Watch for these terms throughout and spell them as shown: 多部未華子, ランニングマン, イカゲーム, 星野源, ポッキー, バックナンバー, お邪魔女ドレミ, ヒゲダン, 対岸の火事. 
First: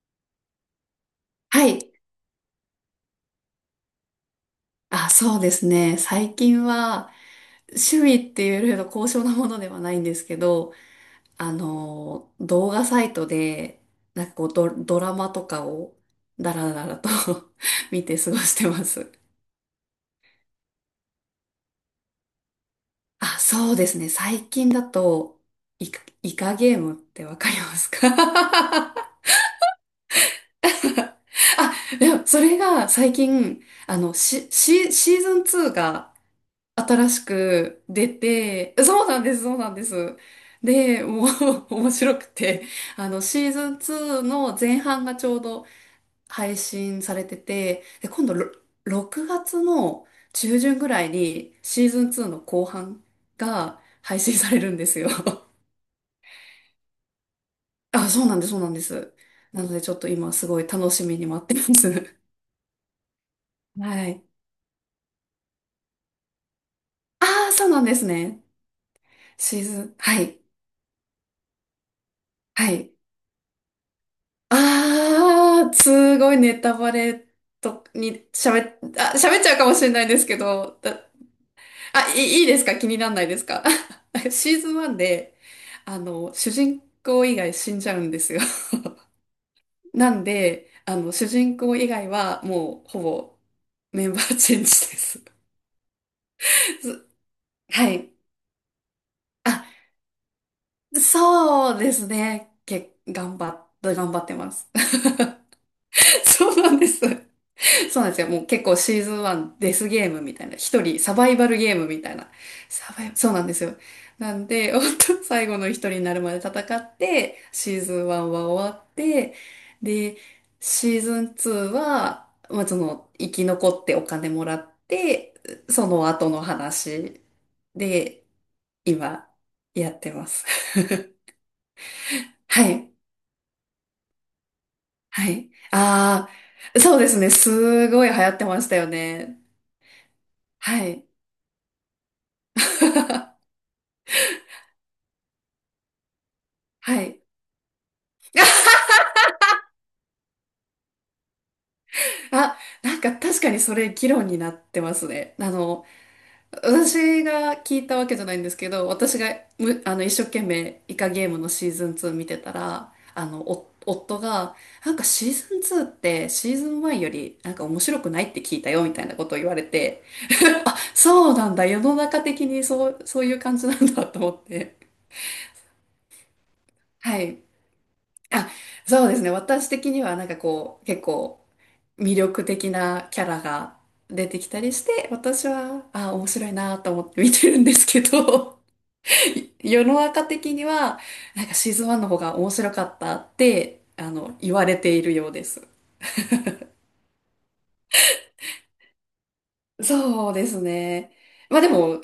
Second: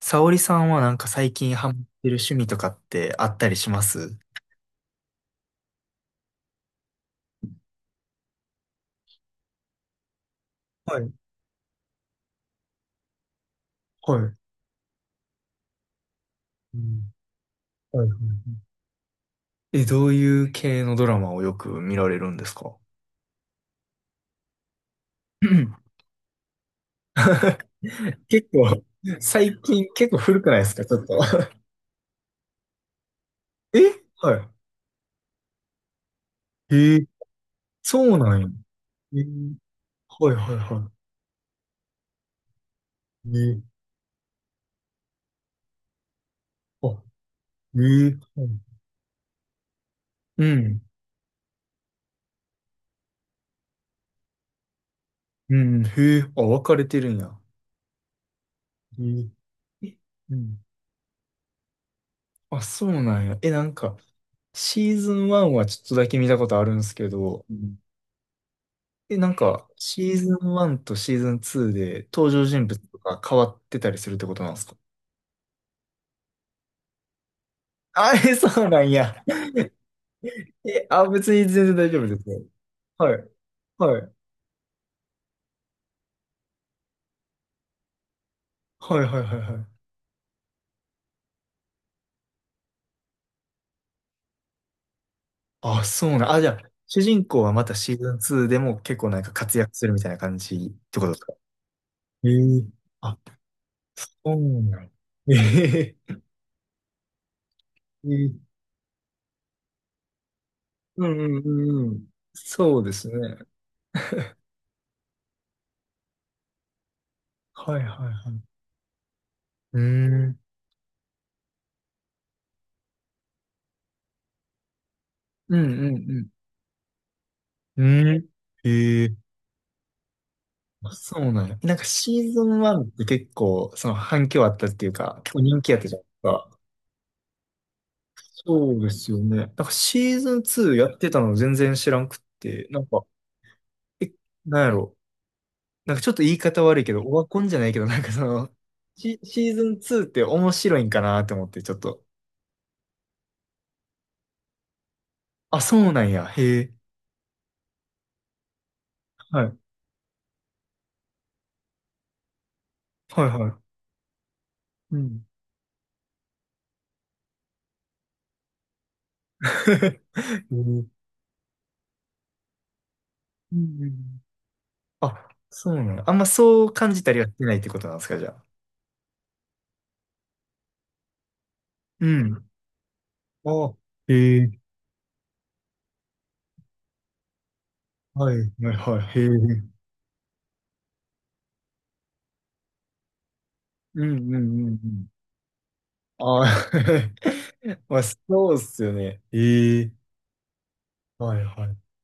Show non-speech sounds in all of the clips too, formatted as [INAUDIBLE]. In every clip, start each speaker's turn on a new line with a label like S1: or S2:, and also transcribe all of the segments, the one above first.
S1: 沙織さんはなんか最近
S2: は
S1: ハマっ
S2: い。
S1: てる趣味とかってあったりします？
S2: あ、そうですね。最近は趣味っていうよりの高尚なものではないんですけど、
S1: はい、
S2: 動画サイトで、
S1: はい、
S2: なん
S1: は
S2: か
S1: い。
S2: こうド、ドラマとかをダラ
S1: う
S2: ダラと
S1: ん。
S2: [LAUGHS] 見
S1: はい。は
S2: て
S1: い
S2: 過
S1: は
S2: ごして
S1: い。
S2: ます。
S1: え、どういう系のドラマをよく見られるんですか？
S2: あ、そうですね。最近だと、
S1: うん。
S2: イカゲームってわかりま
S1: [CLEARS THROAT]
S2: すか？
S1: [LAUGHS] 結構、
S2: [LAUGHS]
S1: 最近結構古くないですか、ちょっと。
S2: あ、でもそれが最近、
S1: [LAUGHS] え、は
S2: シーズン2が
S1: い。えー、
S2: 新しく
S1: そ
S2: 出
S1: うなんや。
S2: て、そう
S1: え
S2: なんです、そ
S1: ー、
S2: うなんです。
S1: はい、はい、は
S2: で、もう [LAUGHS] 面白くて、あの、
S1: い。え
S2: シー
S1: ー、
S2: ズン2の前半がちょうど配
S1: あ、
S2: 信されて
S1: え
S2: て、で、
S1: ー、
S2: 今度
S1: はい、
S2: ろ6月の
S1: う
S2: 中旬
S1: ん。
S2: ぐらいにシーズン2の後半が配信されるんですよ。[LAUGHS]
S1: うん。へえ、あ、分かれてるんや。
S2: あ、そうなんです、そうなんで
S1: え
S2: す。
S1: ー、
S2: なのでちょ
S1: え、
S2: っと今
S1: う
S2: すご
S1: ん。
S2: い楽しみに待ってます。
S1: あ、そうなんや。え、なん
S2: [LAUGHS]
S1: か、
S2: はい。
S1: シーズン1はちょっとだけ見たことあるんですけ
S2: あ
S1: ど、
S2: あ、
S1: う
S2: そう
S1: ん。
S2: なんですね。
S1: え、なん
S2: シー
S1: か、
S2: ズン、
S1: シー
S2: は
S1: ズ
S2: い、
S1: ン1とシーズン2で登場人
S2: は
S1: 物
S2: い。
S1: とか変わってたりするってことなんですか？
S2: ああ、すごいネタバレと
S1: あ
S2: に
S1: れ、
S2: 喋
S1: そう
S2: っ、
S1: なん
S2: あ、
S1: や。
S2: 喋っちゃうかもしれないんですけど、
S1: え、あ、別に全然大丈夫
S2: あ、
S1: です
S2: い
S1: ね。
S2: いですか？気にな
S1: は
S2: らない
S1: い。
S2: ですか？
S1: はい。
S2: [LAUGHS] シーズン1で、あの、主人公以外死んじゃうんですよ。[LAUGHS]
S1: はいはいはいはい。
S2: なんで、あの、主人公以外はもうほぼメンバーチェンジです。
S1: あ、そうなん。あ、じゃあ、
S2: [LAUGHS]
S1: 主
S2: す
S1: 人公はまた
S2: は
S1: シー
S2: い。
S1: ズン2でも結構なんか活躍
S2: あ、
S1: するみたいな感じってことですか？
S2: そうです
S1: え
S2: ね。
S1: え、
S2: け、
S1: あ、
S2: 頑張っ、頑張っ
S1: そ
S2: てま
S1: う
S2: す。
S1: なん。ええ
S2: [LAUGHS] そうなんです。[LAUGHS] そうな
S1: え
S2: んですよ。
S1: え、
S2: もう結構シーズン1、デスゲームみたいな。一人
S1: う
S2: サ
S1: ん
S2: バイ
S1: うん
S2: バルゲー
S1: う
S2: ム
S1: んう
S2: み
S1: ん。
S2: たいな。
S1: そうで
S2: サバ
S1: す
S2: イ、そう
S1: ね。
S2: なんですよ。なんで、[LAUGHS] 本当最後の一人になるまで戦って、
S1: は
S2: シ
S1: い
S2: ーズン
S1: はいは
S2: 1
S1: い。
S2: は終わって、
S1: うー
S2: で、
S1: ん。
S2: シーズン2は、まあ、その、生き残ってお金もらって、
S1: うん
S2: その
S1: うん
S2: 後の話
S1: うん。うー
S2: で、
S1: ん。ええ。
S2: 今、やってます。
S1: そうなんや。なんかシーズ
S2: [LAUGHS]
S1: ン
S2: は
S1: 1っ
S2: い。
S1: て結構、その反響あったっていうか、
S2: は
S1: 結構
S2: い。
S1: 人気やったじゃないです
S2: あ
S1: か。
S2: あ、そうですね。すごい流行ってまし
S1: そ
S2: た
S1: う
S2: よ
S1: ですよね。
S2: ね。
S1: なんかシーズン2
S2: は
S1: やっ
S2: い。
S1: てたの全然知らんくって、なんか、
S2: [LAUGHS]
S1: え、なんやろ。なんかちょっと言い方悪いけど、
S2: は
S1: オ
S2: い。
S1: ワコンじゃないけど、なんかその、シーズン2って面白いんかなって思って、ちょっと。
S2: [LAUGHS] あ、なんか確かにそれ議論になってますね。あ
S1: あ、そ
S2: の、
S1: うなんや。へえ。
S2: 私が聞いたわけじゃないんですけど、私が
S1: はい。
S2: む、あの、一生懸命イカゲームのシーズン2見てたら、あ
S1: はい
S2: の、
S1: はい。
S2: お夫が、なん
S1: う
S2: か
S1: ん。
S2: シーズン2ってシーズン1よりなんか面白くないって聞いたよみたいなことを言われて、
S1: [LAUGHS] う
S2: [LAUGHS] あ、
S1: ん
S2: そうなんだ。世の中的にそういう
S1: う
S2: 感じな
S1: んう
S2: んだと
S1: ん。
S2: 思って。
S1: あ、そうなの。あんまそう感じた
S2: は
S1: りはし
S2: い。
S1: てないってことなんですか、じゃあ。
S2: あ、そうですね。私的にはなんかこう、結構、
S1: う
S2: 魅力
S1: ん。
S2: 的なキャラ
S1: あ、
S2: が出
S1: へ
S2: てき
S1: え、
S2: たりして、私は、あ、面白いなと思って見てるんですけ
S1: はい、
S2: ど、
S1: はい、はい、へ
S2: [LAUGHS]
S1: え。
S2: 世の中的には、なんかシーズン1の方が面白かったって、
S1: うん、
S2: あ
S1: うん、
S2: の、
S1: う
S2: 言わ
S1: ん、
S2: れ
S1: う
S2: てい
S1: ん。
S2: るようです。
S1: あー。 [LAUGHS] まあ、そうっすよね。ええ、
S2: そうですね。
S1: はい
S2: まあ
S1: は
S2: で
S1: い。
S2: も、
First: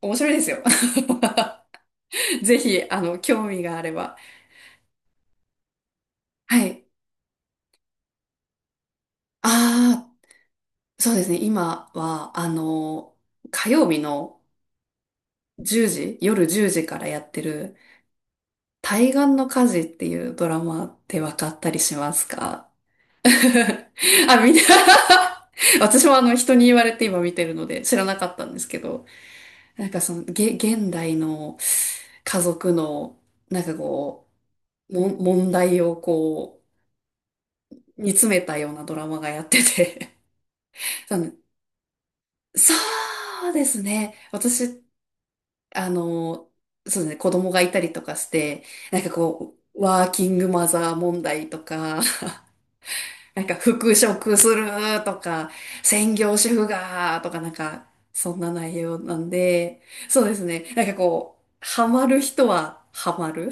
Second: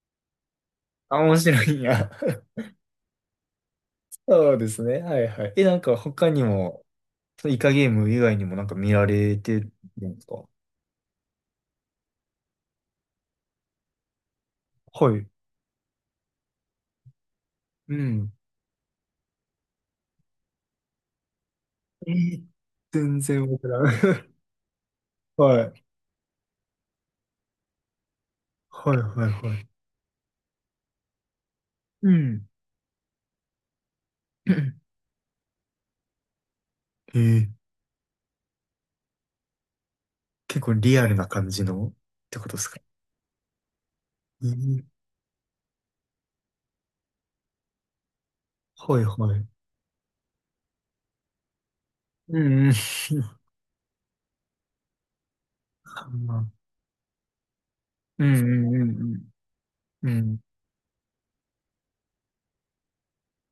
S2: 面白いですよ。
S1: あ、面白いんや。
S2: [LAUGHS]
S1: [LAUGHS]
S2: ぜひ、あの、興味があれば。
S1: そうですね。はいはい。え、なんか他に
S2: は
S1: も、
S2: い。
S1: そのイカゲーム以外にもなんか見られてる
S2: あ
S1: んですか？
S2: あ、そうですね。今は、あの、火曜日の
S1: はい。
S2: 1時、夜10時からやってる
S1: うん。
S2: 対岸の火事っていうドラマって分かったりし
S1: え
S2: ます
S1: ー、
S2: か？
S1: 全然わからん。
S2: [LAUGHS]
S1: [LAUGHS]
S2: あ、みんな
S1: は
S2: [LAUGHS]
S1: い。
S2: 私もあの人に言われて今見てるので知らなかったんですけ
S1: はい
S2: ど、
S1: はいはい。
S2: なんかその、現代の
S1: う
S2: 家
S1: ん。
S2: 族の、なんかこう、
S1: [CLEARS THROAT]
S2: 問題をこ
S1: えー、
S2: う、煮詰めたようなドラマがやってて
S1: 結構リア
S2: [LAUGHS]
S1: ル
S2: そ
S1: な
S2: の
S1: 感じのってことです
S2: そ
S1: か？
S2: うですね。
S1: う
S2: 私、
S1: ん。
S2: あの、そうですね、子供がいたりとかして、な
S1: は
S2: ん
S1: い
S2: か
S1: はい。
S2: こう、ワーキングマザー問題とか、
S1: うんうん。
S2: なんか復職するとか、専業
S1: [LAUGHS]
S2: 主婦がとかなんか、
S1: う
S2: そ
S1: ん
S2: ん
S1: う
S2: な
S1: ん
S2: 内
S1: う
S2: 容な
S1: ん
S2: んで、
S1: うん。う
S2: そうで
S1: ん。
S2: すね。なんかこう、ハマる人はハマる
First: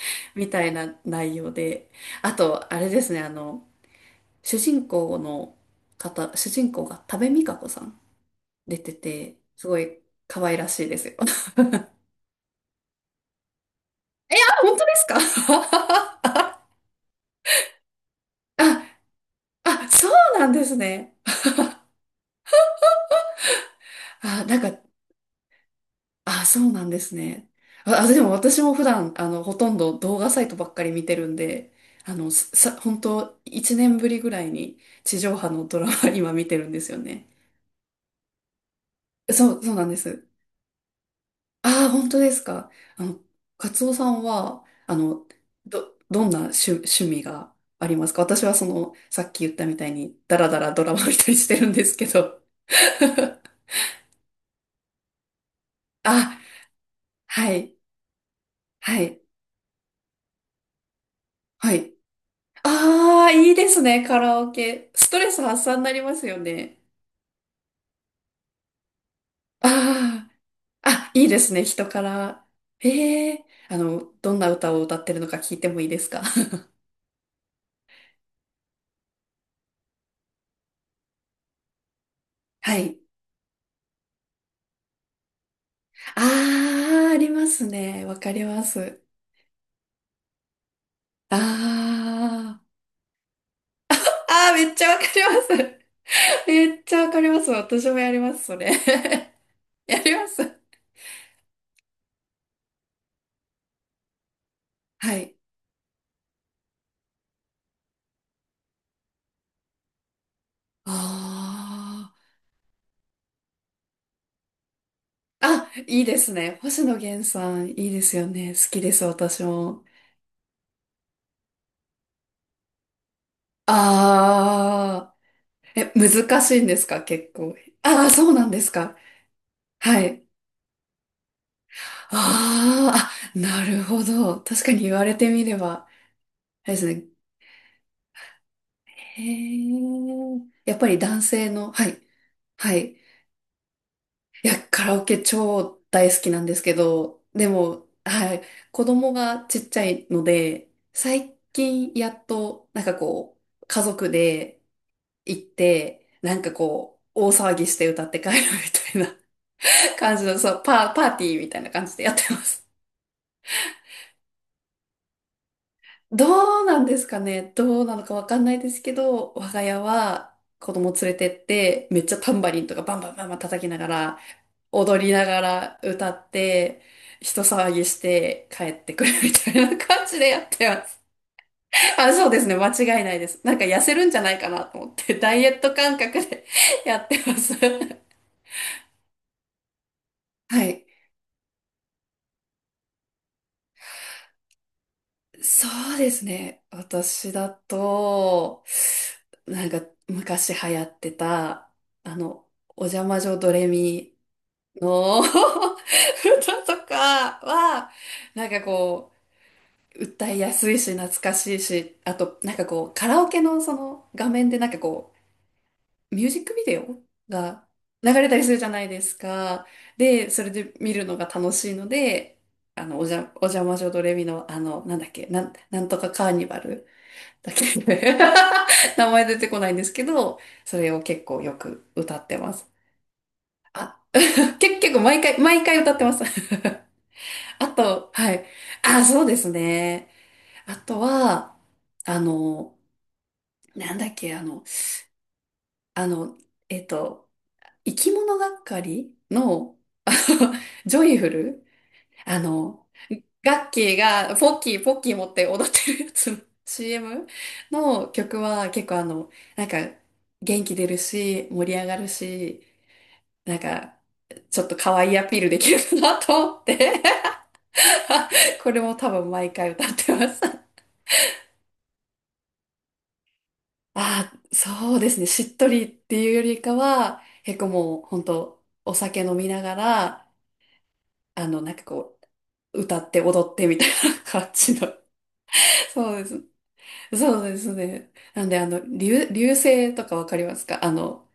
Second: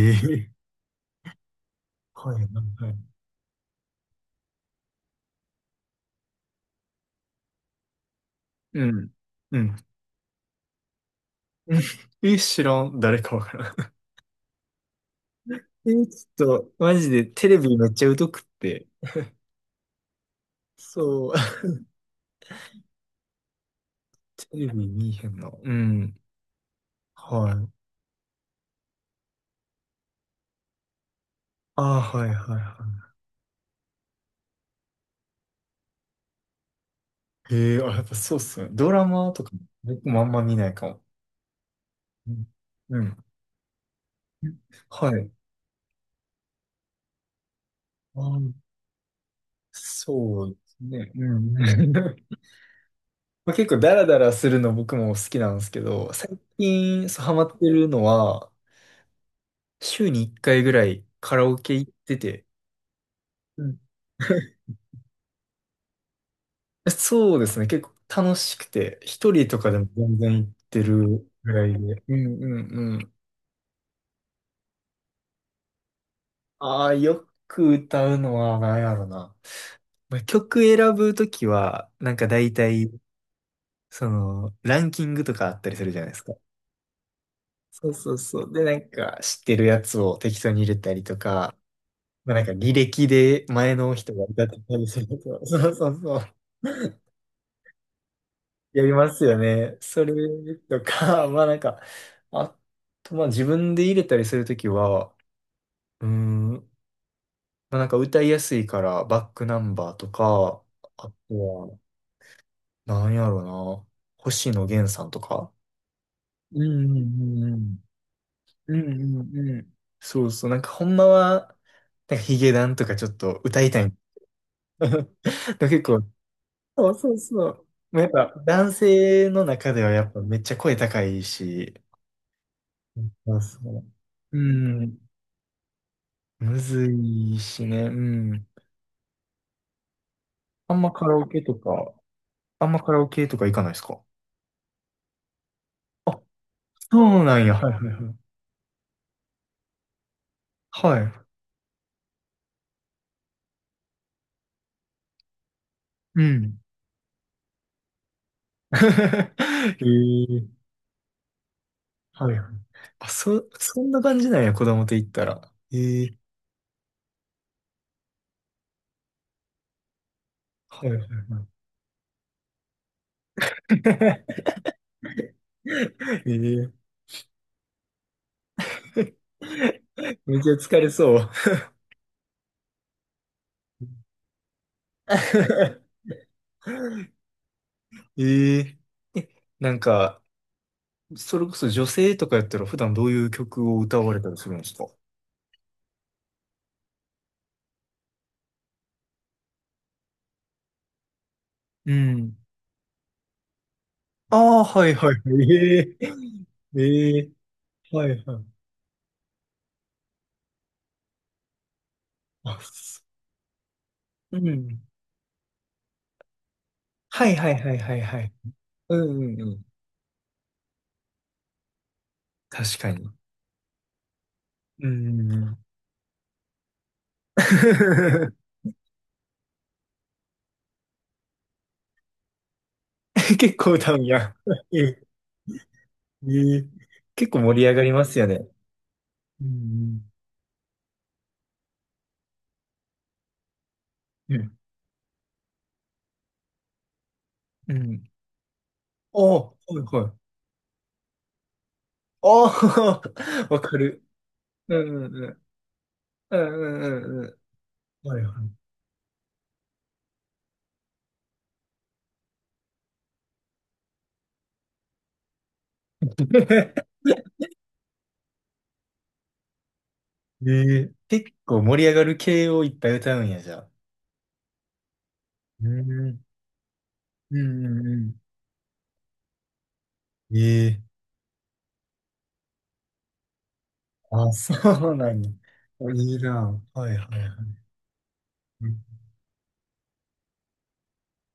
S2: [LAUGHS] み
S1: え、
S2: たいな内容で。
S1: は
S2: あ
S1: いはい
S2: と、あ
S1: は
S2: れ
S1: い。
S2: ですね、あの、主人公の主人公が多部未華子さん出
S1: う
S2: て
S1: ん。
S2: て、
S1: う
S2: す
S1: ん。
S2: ごい可愛らしいですよ。[LAUGHS]
S1: え、知らん。誰かわからん。[LAUGHS]
S2: あ、本当ですか？
S1: え、ちょっと、マジでテレビめっちゃ疎くっ
S2: [LAUGHS] あ、
S1: て。
S2: あ、そうなんですね。
S1: そう。
S2: あ、
S1: [LAUGHS] テ
S2: なん
S1: レ
S2: か
S1: ビ見えへんな。うん。
S2: あ、そうなんですね。
S1: はい。
S2: あ、あでも私も普段、あの、ほとんど動画サイトばっかり見てるんで、
S1: ああ、
S2: あ
S1: はい
S2: の、
S1: はい
S2: 本
S1: は
S2: 当1年ぶりぐらいに地上波のドラマ [LAUGHS] 今見てるんですよね。
S1: い。へえ、あ、やっぱそうっすね。ドラマとか
S2: そ
S1: も
S2: う、そうなんで
S1: 僕もあ
S2: す。
S1: んま見ないかも。
S2: ああ、本当
S1: う
S2: です
S1: ん。
S2: か。
S1: う
S2: あ
S1: ん。
S2: の、カツオさんは、あ
S1: は
S2: の、
S1: い。
S2: どんな趣味があります
S1: あ
S2: か？私はそ
S1: あ。
S2: の、さっき言ったみたいに、ダ
S1: そう
S2: ラ
S1: で
S2: ダラ
S1: す
S2: ドラマ
S1: ね。
S2: 見たり
S1: う
S2: し
S1: ん。
S2: てるんですけど。
S1: [LAUGHS]
S2: [LAUGHS]
S1: まあ、結構ダラダラするの僕も好きなんですけど、最
S2: あ、
S1: 近そうハマ
S2: は
S1: って
S2: い、
S1: るのは、
S2: はい、
S1: 週に1回ぐらいカラオケ
S2: は
S1: 行っ
S2: い。
S1: てて、
S2: ああ、いい
S1: う
S2: で
S1: ん。
S2: すね、カラオ
S1: [LAUGHS]
S2: ケ。ストレス発散になりますよね。
S1: そうですね。結構楽しくて、一人とかでも全
S2: あ
S1: 然行って
S2: あ、あ、いい
S1: る
S2: で
S1: ぐ
S2: すね、
S1: らい
S2: 人
S1: で。
S2: か
S1: うん
S2: ら。
S1: うんうん。
S2: ええ、あの、どんな歌を歌ってるのか聞いてもいいですか？
S1: ああ、よく歌うのは何やろな。まあ曲選ぶときは、なんか大
S2: [LAUGHS] は
S1: 体、
S2: い。
S1: その、ランキングとかあったりするじゃないですか。
S2: ああ、あります
S1: そう
S2: ね。
S1: そう
S2: わか
S1: そ
S2: り
S1: う。
S2: ま
S1: で、なん
S2: す。
S1: か、知ってるやつを適当に入れたりと
S2: あ
S1: か、まあ、なんか、
S2: あ、
S1: 履歴で前の人が歌っ
S2: ああ、
S1: て
S2: めっ
S1: た
S2: ち
S1: り
S2: ゃわ
S1: す
S2: か
S1: ると、[LAUGHS] そ
S2: ります。
S1: うそうそう。
S2: [LAUGHS] めっちゃわかります。私もやります、そ
S1: やりますよ
S2: れ。
S1: ね、
S2: [LAUGHS] や
S1: それ
S2: ります。
S1: とか。[LAUGHS] まあなんか、あと、まあ自分で入れたりするときは、
S2: はい。
S1: うーん、まあなんか歌いやすいからバックナンバーとか、あとは、
S2: あ
S1: なんやろな、星野源さんとか。
S2: ああ、いいですね。
S1: う
S2: 星野
S1: んうん
S2: 源
S1: うん
S2: さ
S1: う
S2: ん、い
S1: ん。
S2: いですよね。好
S1: う
S2: きです、
S1: んう
S2: 私
S1: んうん。
S2: も。
S1: そうそう。なんかほんまは、なんかヒゲダンとかちょっと歌いたい。
S2: ああ、
S1: [LAUGHS] で結
S2: え、
S1: 構、
S2: 難しいんです
S1: そう
S2: か、
S1: そう
S2: 結
S1: そ
S2: 構。
S1: う。まあ
S2: あ
S1: やっ
S2: あ、そ
S1: ぱ
S2: うなんです
S1: 男
S2: か。
S1: 性の中では
S2: は
S1: やっぱ
S2: い。
S1: めっちゃ声高いし、
S2: あ
S1: そ
S2: ーあ、
S1: うそ
S2: なるほ
S1: う。う
S2: ど。確かに言
S1: ん。
S2: われてみれば、
S1: む
S2: あれです
S1: ず
S2: ね。
S1: いしね。うん。
S2: へえ、
S1: あ
S2: やっ
S1: ん
S2: ぱ
S1: ま
S2: り
S1: カラ
S2: 男
S1: オケ
S2: 性
S1: と
S2: の、は
S1: か、
S2: い、
S1: あん
S2: は
S1: まカ
S2: い。
S1: ラオケとか行かないですか？
S2: いや、カラオケ超大
S1: あ、
S2: 好きなんですけ
S1: そう
S2: ど、
S1: なん
S2: で
S1: や。はいはい
S2: も、
S1: はい。
S2: はい、子供がちっちゃいので、
S1: はい。
S2: 最近やっと、なんかこう、家族で行って、
S1: う
S2: なんか
S1: ん。
S2: こう、大騒ぎして歌って帰るみたいな
S1: [LAUGHS] へ
S2: 感じの、そ
S1: え、
S2: う、パーティーみたいな感じでやって
S1: は
S2: ま
S1: いはい。
S2: す。
S1: あ、そ、そんな感じなんや、子供と行ったら。へ
S2: [LAUGHS]
S1: え、
S2: どうなんですかね？どうなのかわかんないですけど、我が家は子
S1: はい
S2: 供
S1: はい
S2: 連
S1: は
S2: れてっ
S1: い。
S2: て、めっちゃタンバリンとかバンバンバンバン叩きながら、
S1: [LAUGHS]
S2: 踊りながら歌って、
S1: ええ、
S2: 人騒ぎして帰ってくるみたいな感じで
S1: め
S2: や
S1: っ
S2: っ
S1: ちゃ
S2: て
S1: 疲
S2: ま
S1: れ
S2: す。
S1: そう。
S2: [LAUGHS] あ、そうですね。間違いないです。なんか痩せるんじゃないかなと思って、ダイエット感
S1: [LAUGHS]
S2: 覚で [LAUGHS] やってます。[LAUGHS]
S1: ええ、なんか、
S2: はい。
S1: それこそ女性とかやったら普段どういう曲を歌われたりするんですか？
S2: そうですね。私だと、なんか昔流行ってた、
S1: う
S2: あ
S1: ん。
S2: の、お邪魔女ドレミ
S1: ああ、はいはいは
S2: の [LAUGHS]
S1: い。[LAUGHS]
S2: 歌
S1: え
S2: と
S1: えええ、
S2: かは、
S1: はいはい。
S2: なんかこう、歌いやすいし、懐かしいし、あと、なん
S1: あ、
S2: かこう、
S1: す、
S2: カラオケのその画
S1: う
S2: 面でなんか
S1: ん。
S2: こう、ミュージックビデオ
S1: はいはい
S2: が
S1: はいはい
S2: 流
S1: は
S2: れ
S1: い。
S2: たりするじゃない
S1: う
S2: で
S1: んう
S2: す
S1: んうん。
S2: か。で、それで見るのが楽しいので、
S1: 確
S2: あ
S1: か
S2: の、お
S1: に。
S2: じゃ、お邪魔女ドレミの、あの、
S1: う
S2: なん
S1: ん
S2: だっ
S1: う
S2: け、
S1: んうん。
S2: なんとかカーニバル。だけで
S1: [LAUGHS]
S2: [LAUGHS] 名前出てこないんですけど、それを結構よく歌ってます。
S1: 結構歌う
S2: あ、
S1: んや。[LAUGHS] え
S2: 結構
S1: え
S2: 毎回、毎回歌ってます。
S1: ええ、結構
S2: [LAUGHS]
S1: 盛り
S2: あ
S1: 上がりま
S2: と、
S1: すよ
S2: はい。
S1: ね。
S2: あ、そうで
S1: う
S2: すね。
S1: ん
S2: あとは、あの、なんだっ
S1: う
S2: け、
S1: ん。う
S2: あ
S1: ん。
S2: の、あの、えっと、
S1: う
S2: 生
S1: ん。
S2: き物がっかり
S1: ああ、は
S2: の、
S1: いは
S2: あ
S1: い。
S2: の、ジョイフル、あの、
S1: ああ、[LAUGHS] わ
S2: ガッ
S1: か
S2: キー
S1: る。
S2: がポッ
S1: う
S2: キーポッ
S1: んう
S2: キ
S1: ん
S2: ー
S1: う
S2: 持っ
S1: ん。
S2: て踊ってるやつ
S1: う
S2: の
S1: んうんうん
S2: CM
S1: う
S2: [LAUGHS] の
S1: ん。はい
S2: 曲
S1: はい。
S2: は結構あの、なんか元気出るし、盛り上がるし、なんかちょっと可愛いアピールできるかなと思って
S1: [LAUGHS]
S2: [LAUGHS] これも多分毎回歌ってます。
S1: え
S2: [LAUGHS]
S1: ー、結構盛り上がる系をいっぱい歌うんや、じゃあ。
S2: ああ、そうですね。しっ
S1: う
S2: とりっ
S1: ん、うん
S2: ていうよりかは、
S1: う
S2: 結
S1: ん
S2: 構もう
S1: う
S2: 本当お酒飲みながら、
S1: ん。ええ、
S2: あの、なんかこう、歌って踊ってみたいな
S1: あ、
S2: 感
S1: そ
S2: じの。
S1: うなんや。い
S2: [LAUGHS] そ
S1: い
S2: うです。
S1: な。はいはいは
S2: そうで
S1: い。
S2: すね。なんで、あの、流星とかわかりますか？あの、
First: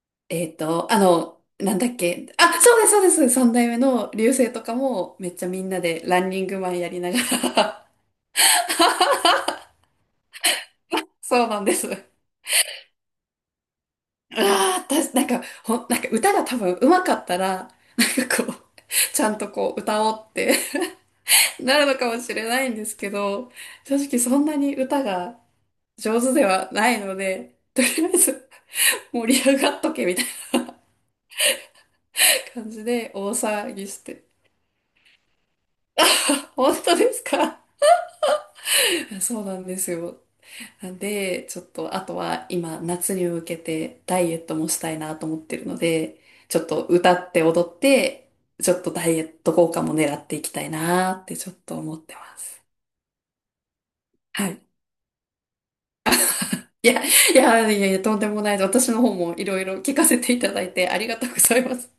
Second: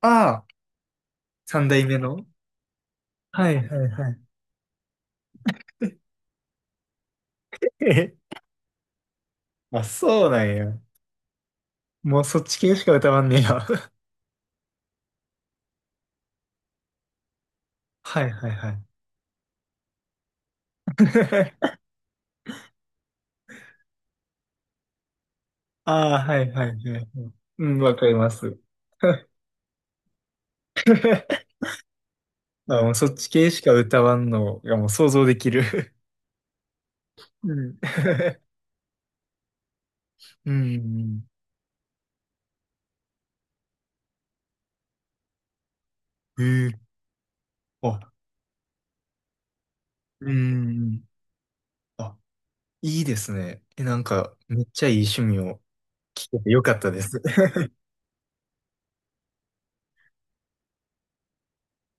S1: ああ、三
S2: なん
S1: 代
S2: だっ
S1: 目の、
S2: け。あ、そうです、そうです。
S1: は
S2: 三
S1: い
S2: 代目
S1: はいは
S2: の
S1: い。
S2: 流星とかも、めっちゃみんなでランニングマンやりなが
S1: [LAUGHS]
S2: ら
S1: え、
S2: [LAUGHS]
S1: あ、そうなんや。
S2: そうなんです。あ
S1: もうそっち系しか歌わんねや。[LAUGHS]
S2: あ、私、なんか、なんか歌が多分上手かったら、
S1: は
S2: なん
S1: い
S2: か
S1: はい
S2: こう、
S1: はい。
S2: ちゃんとこう歌おうって [LAUGHS]
S1: [LAUGHS]
S2: なるのかもしれないんですけど、正直そんなに歌が
S1: あ
S2: 上
S1: あ、
S2: 手
S1: は
S2: で
S1: いはい
S2: は
S1: は
S2: な
S1: いは
S2: い
S1: い。
S2: ので、
S1: うん、
S2: とり
S1: わか
S2: あ
S1: り
S2: え
S1: ま
S2: ず
S1: す。
S2: 盛り上がっとけみたいな
S1: [LAUGHS]
S2: 感
S1: あ、
S2: じ
S1: もうそ
S2: で
S1: っち
S2: 大
S1: 系しか
S2: 騒ぎし
S1: 歌わ
S2: て、
S1: んのがもう想像できる。
S2: 本当です
S1: う
S2: か？
S1: ん。
S2: [LAUGHS] そうなんですよ。
S1: [LAUGHS] う
S2: なん
S1: ん。
S2: で、ちょっと、あとは今、夏に向けてダイエットもしたいなと思ってるので、
S1: え
S2: ちょっ
S1: ー、
S2: と歌って踊っ
S1: あ、
S2: て、ちょっとダイエット効果も狙っ
S1: う
S2: ていきたい
S1: ん。
S2: なってちょっと思って
S1: あ、
S2: ます。
S1: いいですね。え、なんか、
S2: は
S1: め
S2: い。
S1: っちゃいい趣味を聞けてよかっ
S2: い
S1: たで
S2: や、い
S1: す。
S2: や、
S1: [LAUGHS]
S2: いやいや、とんでもないです。私の方もいろいろ聞かせていただいてありがとうございます。